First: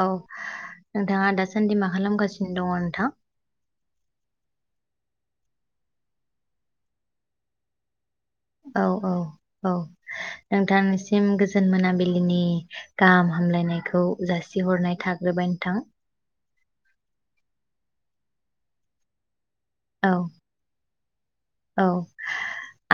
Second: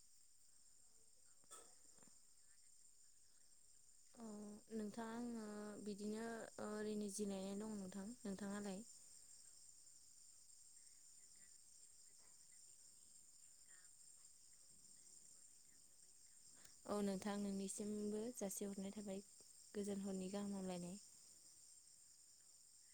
औ नोंथाङा दासान्दि मा खालामगासिनो दङ नोंथां औ नोंथां आङो बिदिनो ओरैनो जिरायनानै दङ नोंथां नोंथाङालाय? औ औ औ नोंथांनिसिम गोजोन मोनाबिलिनि गाहाम हामलायनायखौ जासिहरनाय थाग्रोबाय नोंथां औ नोंथां नोंनिसिमबो जासेहरनाय थाबाय गोजोन औ हरनि गाहाम हामलायनाय औ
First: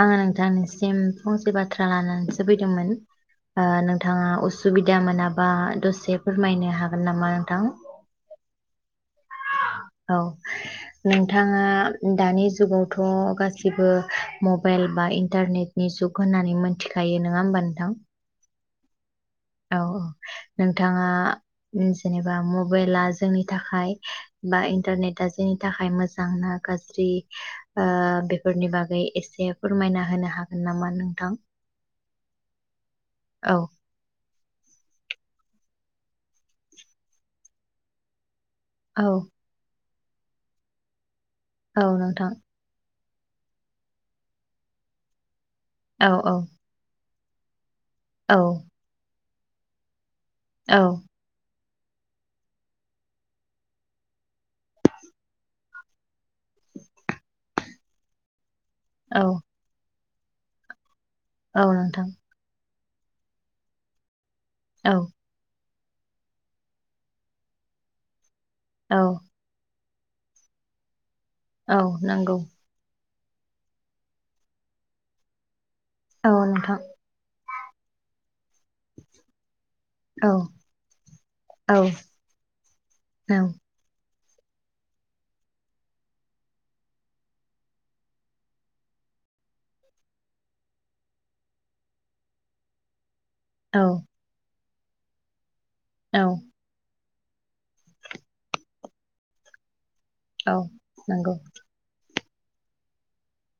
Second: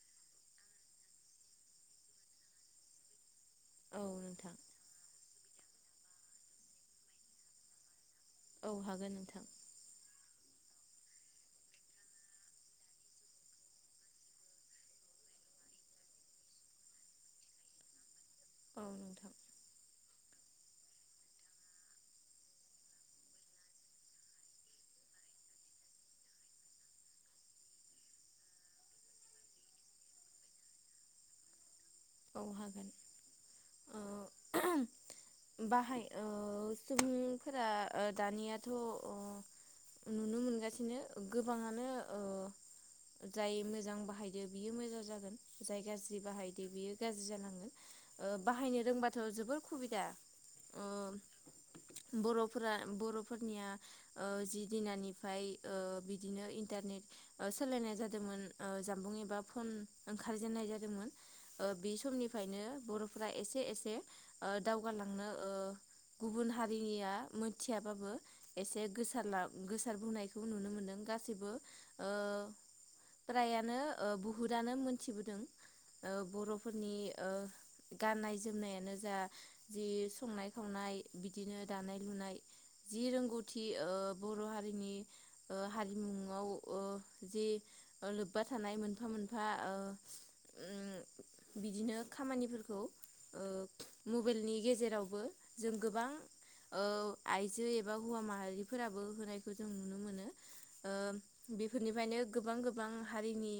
आङो नोंथांनिसिम फंसे बाथ्रा लानानैसो फैदोंमोन। ओ औ नोंथाङा नोंथां असुबिदा मोनाब बा दसे फोरमायनो हागोन नामा नोंथां? औ हागोन नोंथां। औ नोंथाङा दानि जुगावथ' गासिबो मबाइल बा इन्टारनेटनि जुग होननानै मोनथिखायो नङा होमबा नोंथां? औ नोंथां। औ नोंथाङा जेनेबा मबाइला जोंनि थाखाय बा इन्टारनेटा जोंनि थाखाय मोजांना गाज्रि ओ बेफोरनि बागै एसे फोरमायना होनो हागोन नामा नोंथां? औ हागोन औ ओ बाहाय ओ सुबुंफोरा ओ दानियाथ' औ अ नुनो मोनगासिनो औ गोबाङानो नोंथां ओ जाय मोजां बाहायदो बियो मोजां जागोन। जाय औ गाज्रि औ बाहायदो बियो गाज्रि जालांगोन। ओ औ बाहायनो रोंबा थ' जोबोर खुबिदा औ बर'फोरा बर'फोरनिया ओ जि दिनानिफ्राय ओ बिदिनो इन्टारनेट ओ सोलायनाय जादोमोन। ओ जानबुं औ एबा फन ओंखारजेननाय जादोंमोन औ ओ बे नोंथां समनिफ्रायनो बर'फ्रा एसे एसे ओ औ दावगालांनो ओ गुबुन हारिनिया मोनथियाबाबो एसे औ गोसालाब गोसा बुंसार बुंनायखौ नुनो मोनदों गासै सिबो औ ओ नंगौ फ्रायानो ओ बुहुदानो मोनथिबोदों। औ नोंथां बर'फोरनि ओ गाननाय जोमनायानो जा जि औ संनाय खावनाय बिदिनो औ दानाय लुनाय जि औ रोंगौथि ओ बर' हारिनि ओ हारिमुआव ओ जे लोब्बा थानाय मोनफा मोनफा ओ उम बिदिनो खामानिफोरखौ ओ मबाइलनि गेजे जेरावबो जों गोबां औ ओ आइजो एबा हौवा माहारिफोराबो होनायखौ जों नुनो मोन औ नंगौ गोबां गोबां हारिनि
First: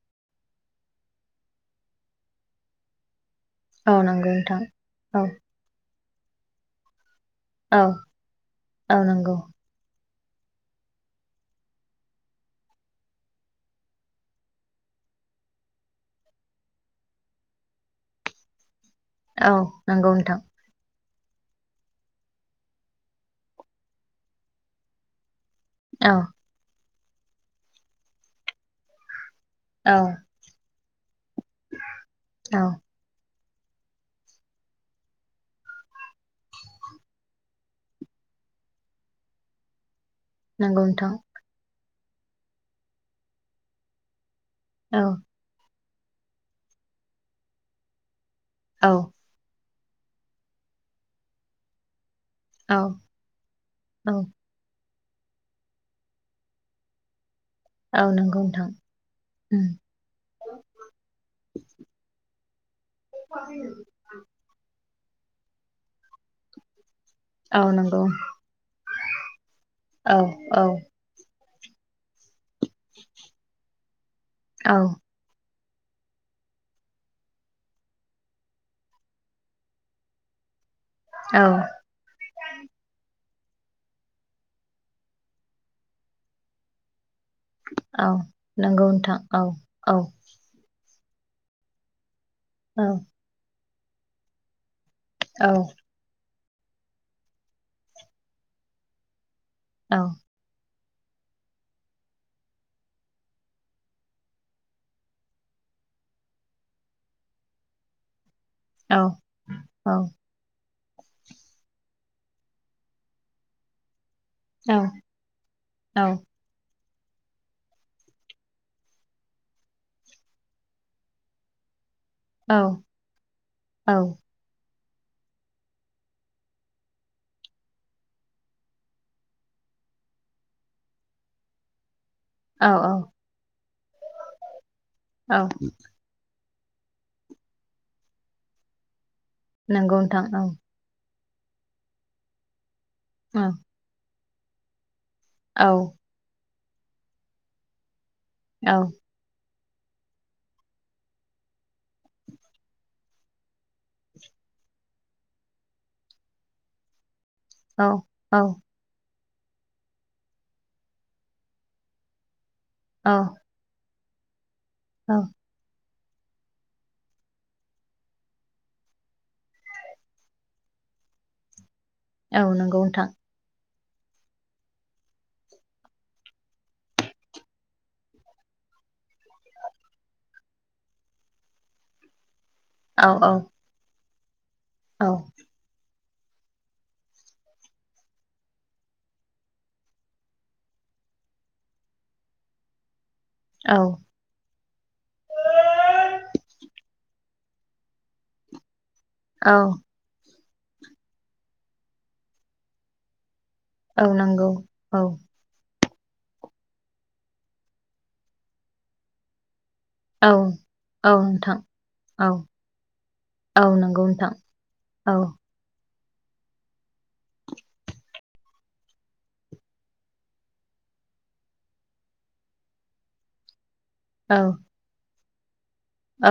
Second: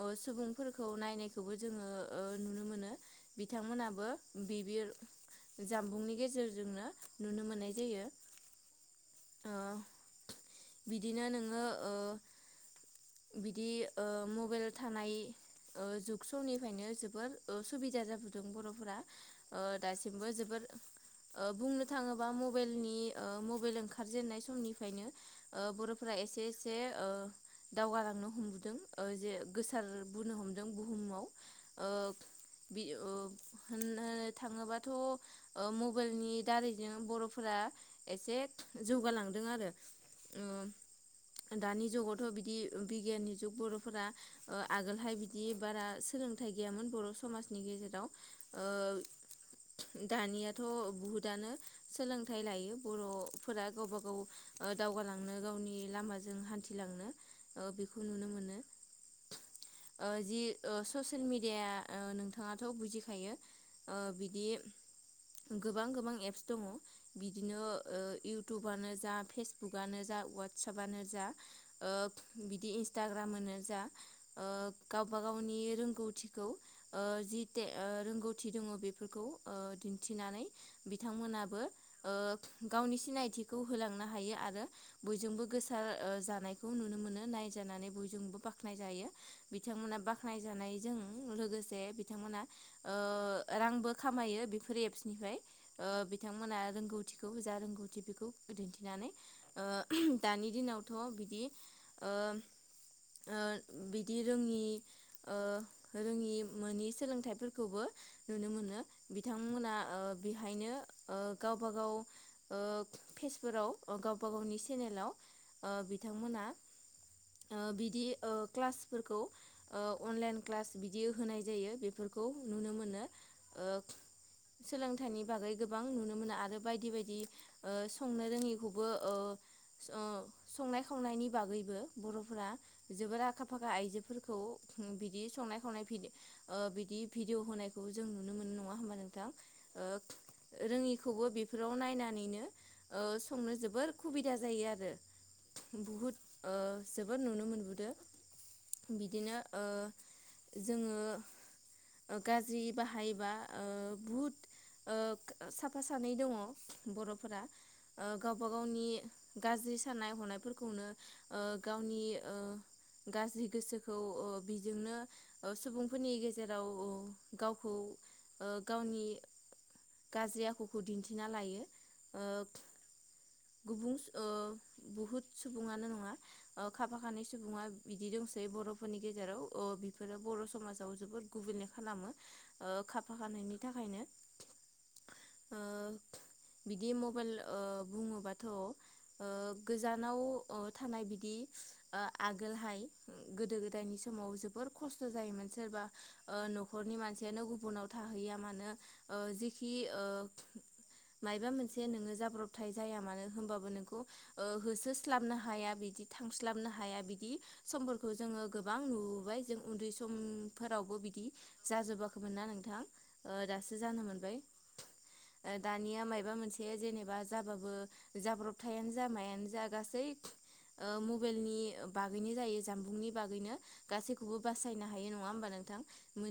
अ सुबुंफोरखौ नायनायखौबो जोङो ओ नुनो मोनो औ बिथांमोनाबो नंगौ नोंथां बिबिर औ जामबुंनि गेजेरजोंनो नुनो मोननाय औ जायो औ नंगौ ओ बिदिनो नोङो ओ बिदि ओ मबाइल थानाय ओ जुग समनिफ्रायनो जोबोर ओ सुबिदा जाबोदों बर'फोरा औ ओ नंगौ दासिमबो नोंथां जोबोर ओ बुंनो थाङोबा मबाइलनि ओ मबाइल ओंखारजेननाय समनिफ्रायनो ओ औ बर'फोरा एसे एसे ओ दावगालांनो हमबोदों ओ जे गोसार औ बोनो हमदों बुहुमाव ओ औ बि ओ होन नो थाङोबाथ' मबाइलनि दारैनो बर'फोरा एसे जौगालांदों आरो। ओ नंगौ नोंथां दानि जुगत थ' बिदि बिगियाननि जुग बर'फोरा ओ औ आगोलहाय बिदि बारा सोलोंथाइ गैयामोन बर' समाजनि गेजेराव औ ओ दानियाथ' बहुतआनो सोलों थाय औ लायो बर'फोरा गावबा औ गाव ओ दावगालांनो गावनि लामाजों हान्थिलांनो ओ बेखौ औ नुनो नंगौ मोनो नोंथां उम ओ जि ओ ससियेल मि डिया ओ नोंथाङा थ' बुजिखायो ओ बिदि गोबां गोबां एप्स दङ। बिदिनो औ नंगौ ओ इउटुबानो जा फेसबुकआनो औ जा औ अवाटसापनो जा ओ बिदि इन्सटाग्राम नोजा ओ औ गावबा गावनि रोंगौथिखौ ओ जिटे रोंगौथि दङ बेफोरखौ ओ दिन्थिनानै औ बिथांमोनाबो ओ गावनि सिनायथि खौ होलांनो हायो आरो बयजोंबो गोसार ओ जानायखौ नुनो मोन नायजानानै औ बयजोंबो बाख्नाय नंगौ जायो नोंथां औ औ बिथांमोना बाख्नाय जानाय जों लोगोसे बि थांमोनआ औ ओ रांबो खामायो बेफोर एप्स निफ्राय औ ओ बे बिथांमोना रोंगौथिखौ जा रोंगौथि बेखौ दिन्थिनानै ओ औ दानि दिनाव थ' बिदि ओ ओ बिदि रोङि ओ रोङि मोनि सोलोंथाइफोरखौबो नुनो मोनो औ बिथांमोना औ ओ बेहायनो ओ गावबा गाव ओ फेसफोराव ओ गाव गावबा गावनि चेनेलाव ओ बिथांमोना ओ बिदि ओ क्लासफोरखौ ओ अनलाइन क्लास बिदि होनाय जायो बेफोरखौ नुनो औ मोनो ओ औ सोलोंथाइनि बागै गोबां नुनो मोनो आरो बायदि बायदि ओ संनो रोङैखौबो ओ सं ओ संनाय खावनायनि बागैबो बर'फोरा जोबोर आखा फाखा आइजोफोरखौ बिदि औ संनाय खावनाय बिद ओ बिदि भिडिअ होनायखौ जों नुनो मोनो नङा होमबा नों नंगौ नोथां औ खौबो बेफोराव नायनानैनो ओ औ संनो जोबोर खुबिद दा जायो आरो औ बहुत ओ जोबोद नुनो मोनबोदों औ बिदिनो ओ जोङो गाज्रि बाहायोबा ओ बुहुद ओ साफा सानै दङ बर' फोरा गावबा गावनि गाज्रि साननाय हनायफोरखौनो ओ गावनि ओ औ गाज्रि गोसो खौ ओ बिजोंनो औ ओ सुबुं फोरनि गेजेराव गावखौ ओ गावनि गाज्रि आखुखौ दिन्थिना लायो। औ नंगौ नोंथां। गुबुनओ बहुत स सुबुङानो नङा ओ खाफा खानै सुबुङा बिदि दंसै बर'फोरनि गेजेराव ओ बिफोरो बर' समाजाव जोबोर गुबुंले खालामो। ओ औ खाफा औ खानैनि थाखायनो। औ ओ बिदि मबाइल ओ बुङोबाथ' ओ गोजानाव अ थानाय बिदि ओ आगोलहाय गोदो औ गोदायनि समाव जोबोर खस्थ' जायोमोन सोरबा ओ न'खरनि मानसि गुबुनाव थाहैया मानो ओ जिखि औ ओ मायबा मोनसे नोङो जाब्रबथाय जाया मानो होमबाबो नों औ ओ नंगौ औ होसोस्लाबनो बिदि थांस्लाबनो हाया बिदि समफोरखौ जों गोबां नुबाय जों उन्दै औ समफोरावबो औ बिदि नोंथां जाजोबाखैमोन औ ना नोंथां ओ औ दासो जानो नंगौ नोंथां मोनबाय औ दा दानिया मायबा मोनसे जेनेबा जाबाबो जाब्रबथायानो जा मायानो जा गासै ओ मबाइलनि बागैनो जायो जामबुंनि बागैनो गासैखौबो औ बासायनो हायो नङा होनबा नोंथां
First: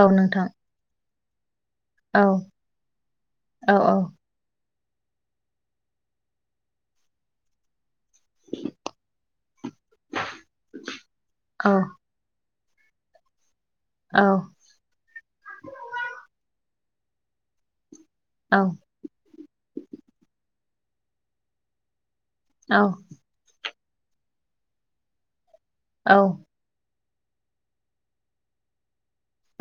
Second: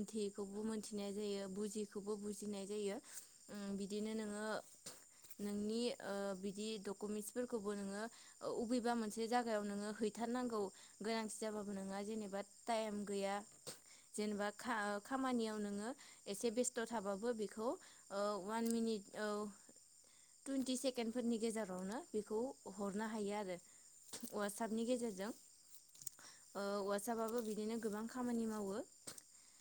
औ नोंथां मोनथिनाय [unintelligible] [unintelligible] औ बुजिनाय जायो ओम औ औ बिदिनो नोङो नोंनि ओ बिदि डकुमेन्टसफोरखौबो नोङो [unintelligible] सोरबा मोनसे जायगायाव नोङो हैथारनांगौ गोनांथि औ जाबाबो नोंहा जेनेबा टाइम गैया औ जेनेबा खा खामानियाव नोङो एसे [unintelligible] थ थाबाबो बेखौ औ वान मिनिट औ टुवन्टि सेकेणड फोरनि गेजेरावनो बेखौ औ हरनो हायो आरो वाट्सएपनि गेजेरजों औ फिसाबाबो बिदिनो गोबां खामानि मावो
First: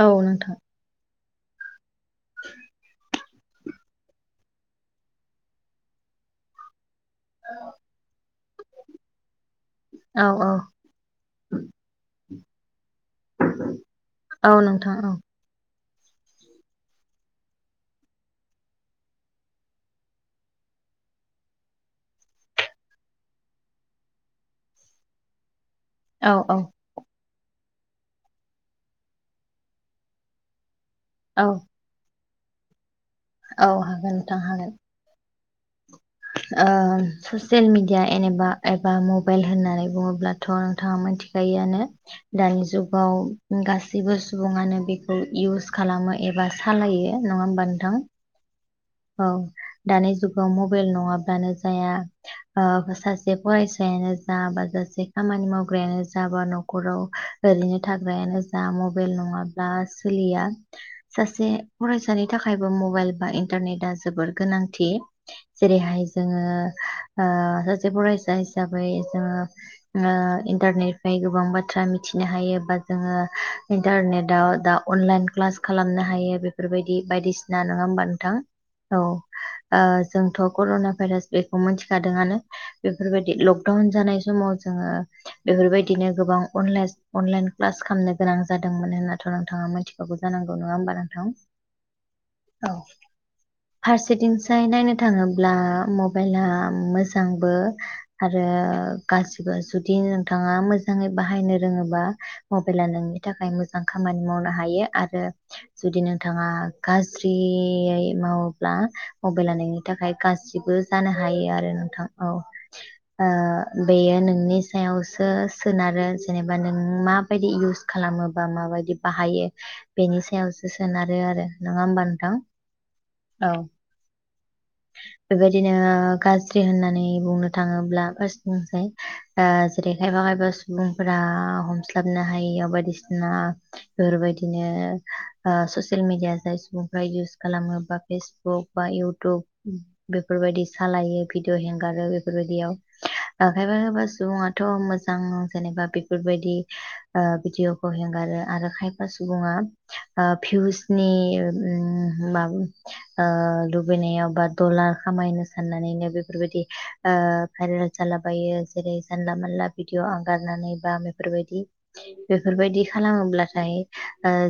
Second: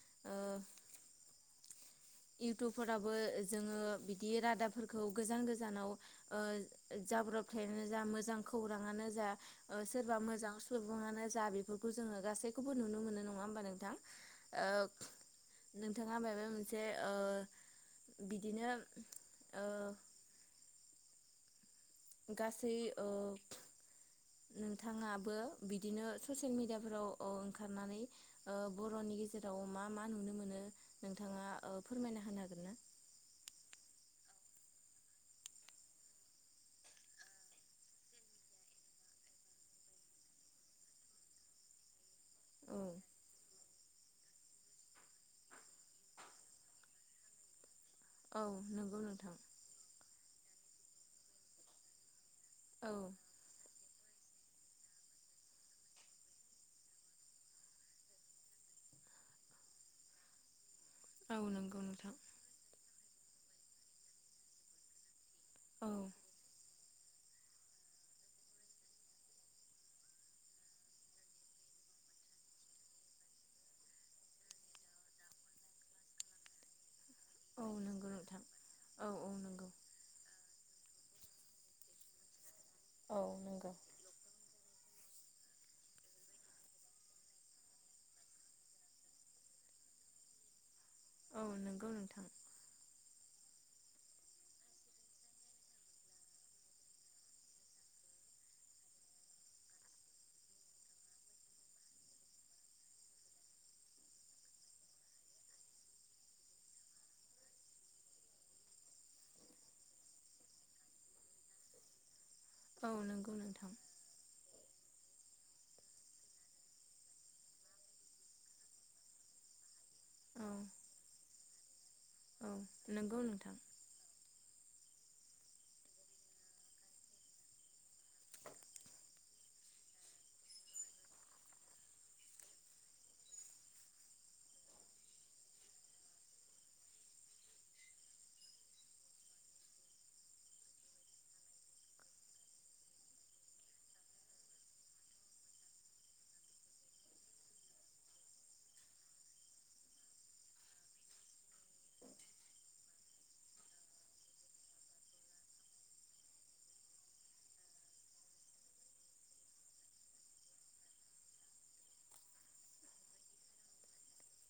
औ नोंथां इउटुबफोराबो जोङो बिदि रादाबफोरखौ गोजान गोजानाव ओ जाब्रबथाइयानो जा मोजां खौराङानो जा ओ सोरबा औ औ मोजां सुबुङानो जा बेफोरखौ जोङो गासै [unintelligible] नुनो मोनो नङा होमबा नोंथाङा औ नोंथां औ ओ नोंथाङा मायबा मोनसे ओ बिदिनो ओ गासै ओ नोंथाङाबो बिदिनो औ औ ससियेल मिडियाफ्राव ओ ओंखारनानै बर'नि गेजेराव मा मा नुनो मोनो नोंथाङा औ ओ फोरमायनो हागोन ना औ हागोन नोंथां हागोन ओ ससियेल मिेडिया एेनेबा एबा मबाइल होननानै बुङोब्लाथ' नोंथाङा मोनथिखायोआनो दानि औ जुगाव गासैबो सुबुङानो बेखौ इउस खालामो एबा सालायो नङा होमबा नोंथां औ नंगौ औ नोंथां दानि जुग मबाइल नङाब्लानो जाया ओ औ सासे फरायसाया फिसायानो जा बाजासे खामानि मावग्रायानो जा बा न'खराव ओरैनो थाग्रायानो जा मबाइल नङाब्ला सोलिया औ सासे नंगौ नोंथां फरायसानि थाखायबो मबाइल बाय इन्टारनेटा जोबोर गोनांथि औ जेरैहाय जोङो ओ सासे फरायसा हिसाबै जोङो इन्टारनेटफ्राय गोबां बाथ्रा मिथिनो हायो बा जोङो इन्टारनेदाव दा अनलाइन क्लास खालामनो हायो बेफोरबायदि बायदिसिना औ नङा होमबा नंगौ नोंथां औ ओ जोंथ कर'ना भाइरास बेखौ मिथिखादोंआनो औ बेफोरबायदि नंगौ लकडाउन जानाय समाव जोङो बेफोरबायदिनो गोबांला अनलाइन क्लास खालामनो गोनां जादोंमोन होन्थ' नोंथाङा मोनथिखागौ जानांगौ नङा होमबान नोंथां औ नंगौ नोंथां औ फारसेथिंसाय नायनो थाङोब्ला मबाइला मोजांबो आरो गाज्रिबो जुदि नोंथाङा मोजाङै बाहायनो रोङोबा मबाइला नोंनि थाखाय मोजां खामानि मावनो हायो आरो जुदि नोंथाङा गाज्रियै मावोब्ला मबाइल लानायनि थाखाय गासिबो जानो हायो आरो नोंथां औ औ ओ नंगौ नोंथां बेयो नोंनि सायावसो सोनारो जेनेबा नों माबायदि इउस खालामोबा माबायदि बाहायो बेनि औ सायावसो सोनारो आरो नङा होमबा नोंथां औ नंगौ औ नोंथां बेबायदिनो गाज्रि होननानै बुंनो थाङोब्ला फार्स्ट बुंसै जेरै खायफा खायफा सुबुंफोरा हमस्लाबनो हायियाव बायदिसिना बेफोरबायदिनो ससियेल मिडिया जाय सुबुंफ्रा इउस खालामो बा फेसबुक बा इउटुब बेफोरबायदि सालायो भिडिअ हगारो बेफोरबायदियाव खायफा खायफा सुबुङाथ' मोजां जेनेबा बेफोरबायदि भिडिअखौ हगारो आरो खायफा सुबुङा भिउसनि माबा ओ लुबैनायाव बा दलार खामायनो साननानैनो बेफोरबायदि भाइरेल जालाबायो जेरै जानला मानला भिदिअ आगारनानै बा बेफोरबायदि बेफोरबायदि खालामोब्लाथाय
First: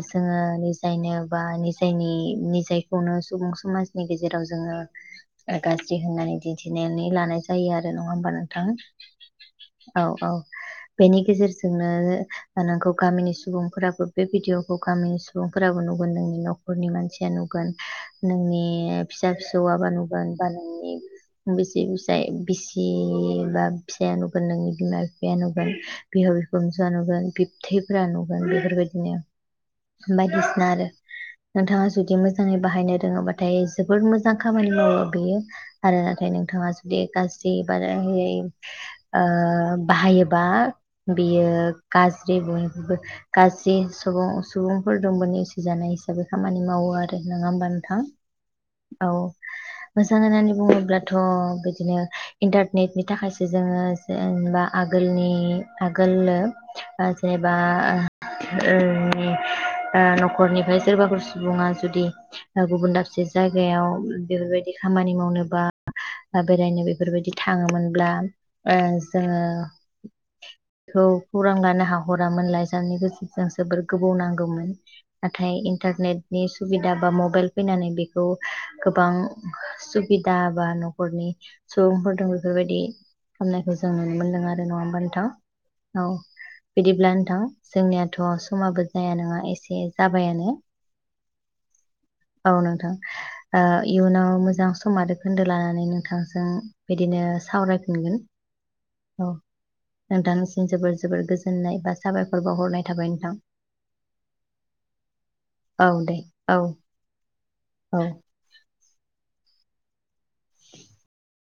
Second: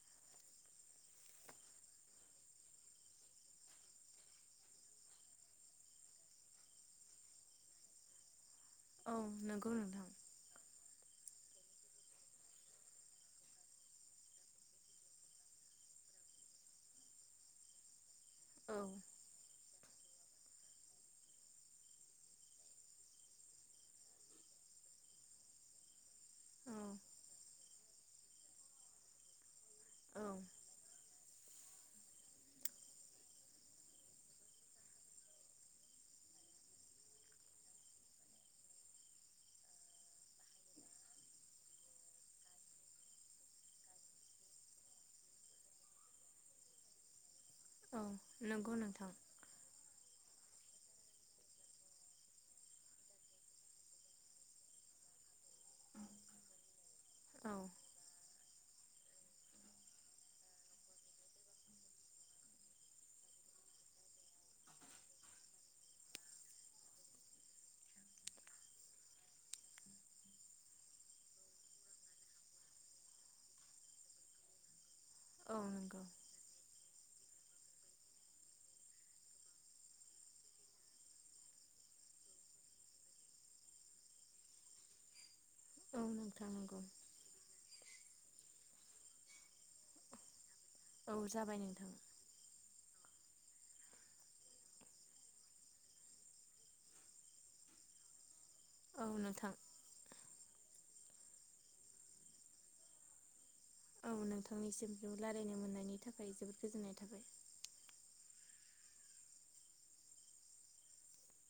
जोङो निजायनो बा नि निजायनि खौनो सुबुं समाजनि गेजेराव जोङो गाज्रि होननानै दिन्थिनानै लानाय जायो आरो नङा होमबानो नोंथां औ नंगौ नोंथां औ नोंथां औ बेनि गेजेरजोंनो नोंखौ गामिनि सुबुंफोराबो बे भिडिअखौ गामिनि सुबुंफोराबो नुगोन नोंनि न'खरनि मानसिया नुग गोन औ नोंनि फिसा फिसौआ बा नुगोन बा नोंनि बिसि फिसाय बिसि बा फिसाया नुगोन नोंनि बिमा बिफाया नुगोन बिहाव औ बिखुमजोआ नुगोन बिबथैफोरा नुगोन बेफोरबायदिनो औ बायदिसिना आरो नोंथाङा जुदि मो मोजाङै बाहायनो रोङोबाथाय जोबोर मोजां खामानि मावो बेयो आरो नाथाय नोंथाङा जुदि गाज्रिबार ओ बाहायोबा बियो गाज्रि मुंबो गाज्रि सबुं सुबुंफोर दंबो नेवसिजानाय हिसाबै खामानि मावो आरो नङा होमबा नोंथां औ नंगौ औ नोंथां मोजां होननानै बुङोब्लाथ' बिदिनो इन्टारनेटनि थाखायसो जोङो जेनेबा आगोलनि आगोलो ओ औ जेबा ओ ओ न'खरनिफ्राय सोरबाफोर सुबुङा जुदि गुबुन दाबसे जायगायाव बेफोरबायदि खामानि मावनो बा ओ बेरायनो बेफोरबायदि थाङोमोनब्ला ओ जोङो खौ खौरां लानो हाहरामोन लाइजामनि गेजेरजों जोबोर गोबाव नांगौमोन। नाथाय औ नंगौ इन्टारनेटनि सुबिदा बा मबेल फैनानै बेखौ गोबां सुबिदा बा न'खरनि सुबुंफोरदों बेफोरबायदि खालामनायखौ जों नुनो मोनदों आरो नङा होमबा नोंथां? औ नोंथां नंगौ बिदिब्ला नोंथां जोंनियाथ' समाबो जाया नङा एसे जाबायानो औ जाबाय नोंथां औ नोंथां ओ इयुनाव मोजां सम आरो खोन्दो लानानै नोंथांजों बिदिनो सावरायफिनगोन। औ नोंथानिसिम जोबोर जोबोर गोजोननाय बा साबायखर बावहरनाय थाबाय नोंथां। औ नोंथांनिसिम [unintelligible] औ दे थाखाय जोबोद औ गोजोननाय थाबाय औ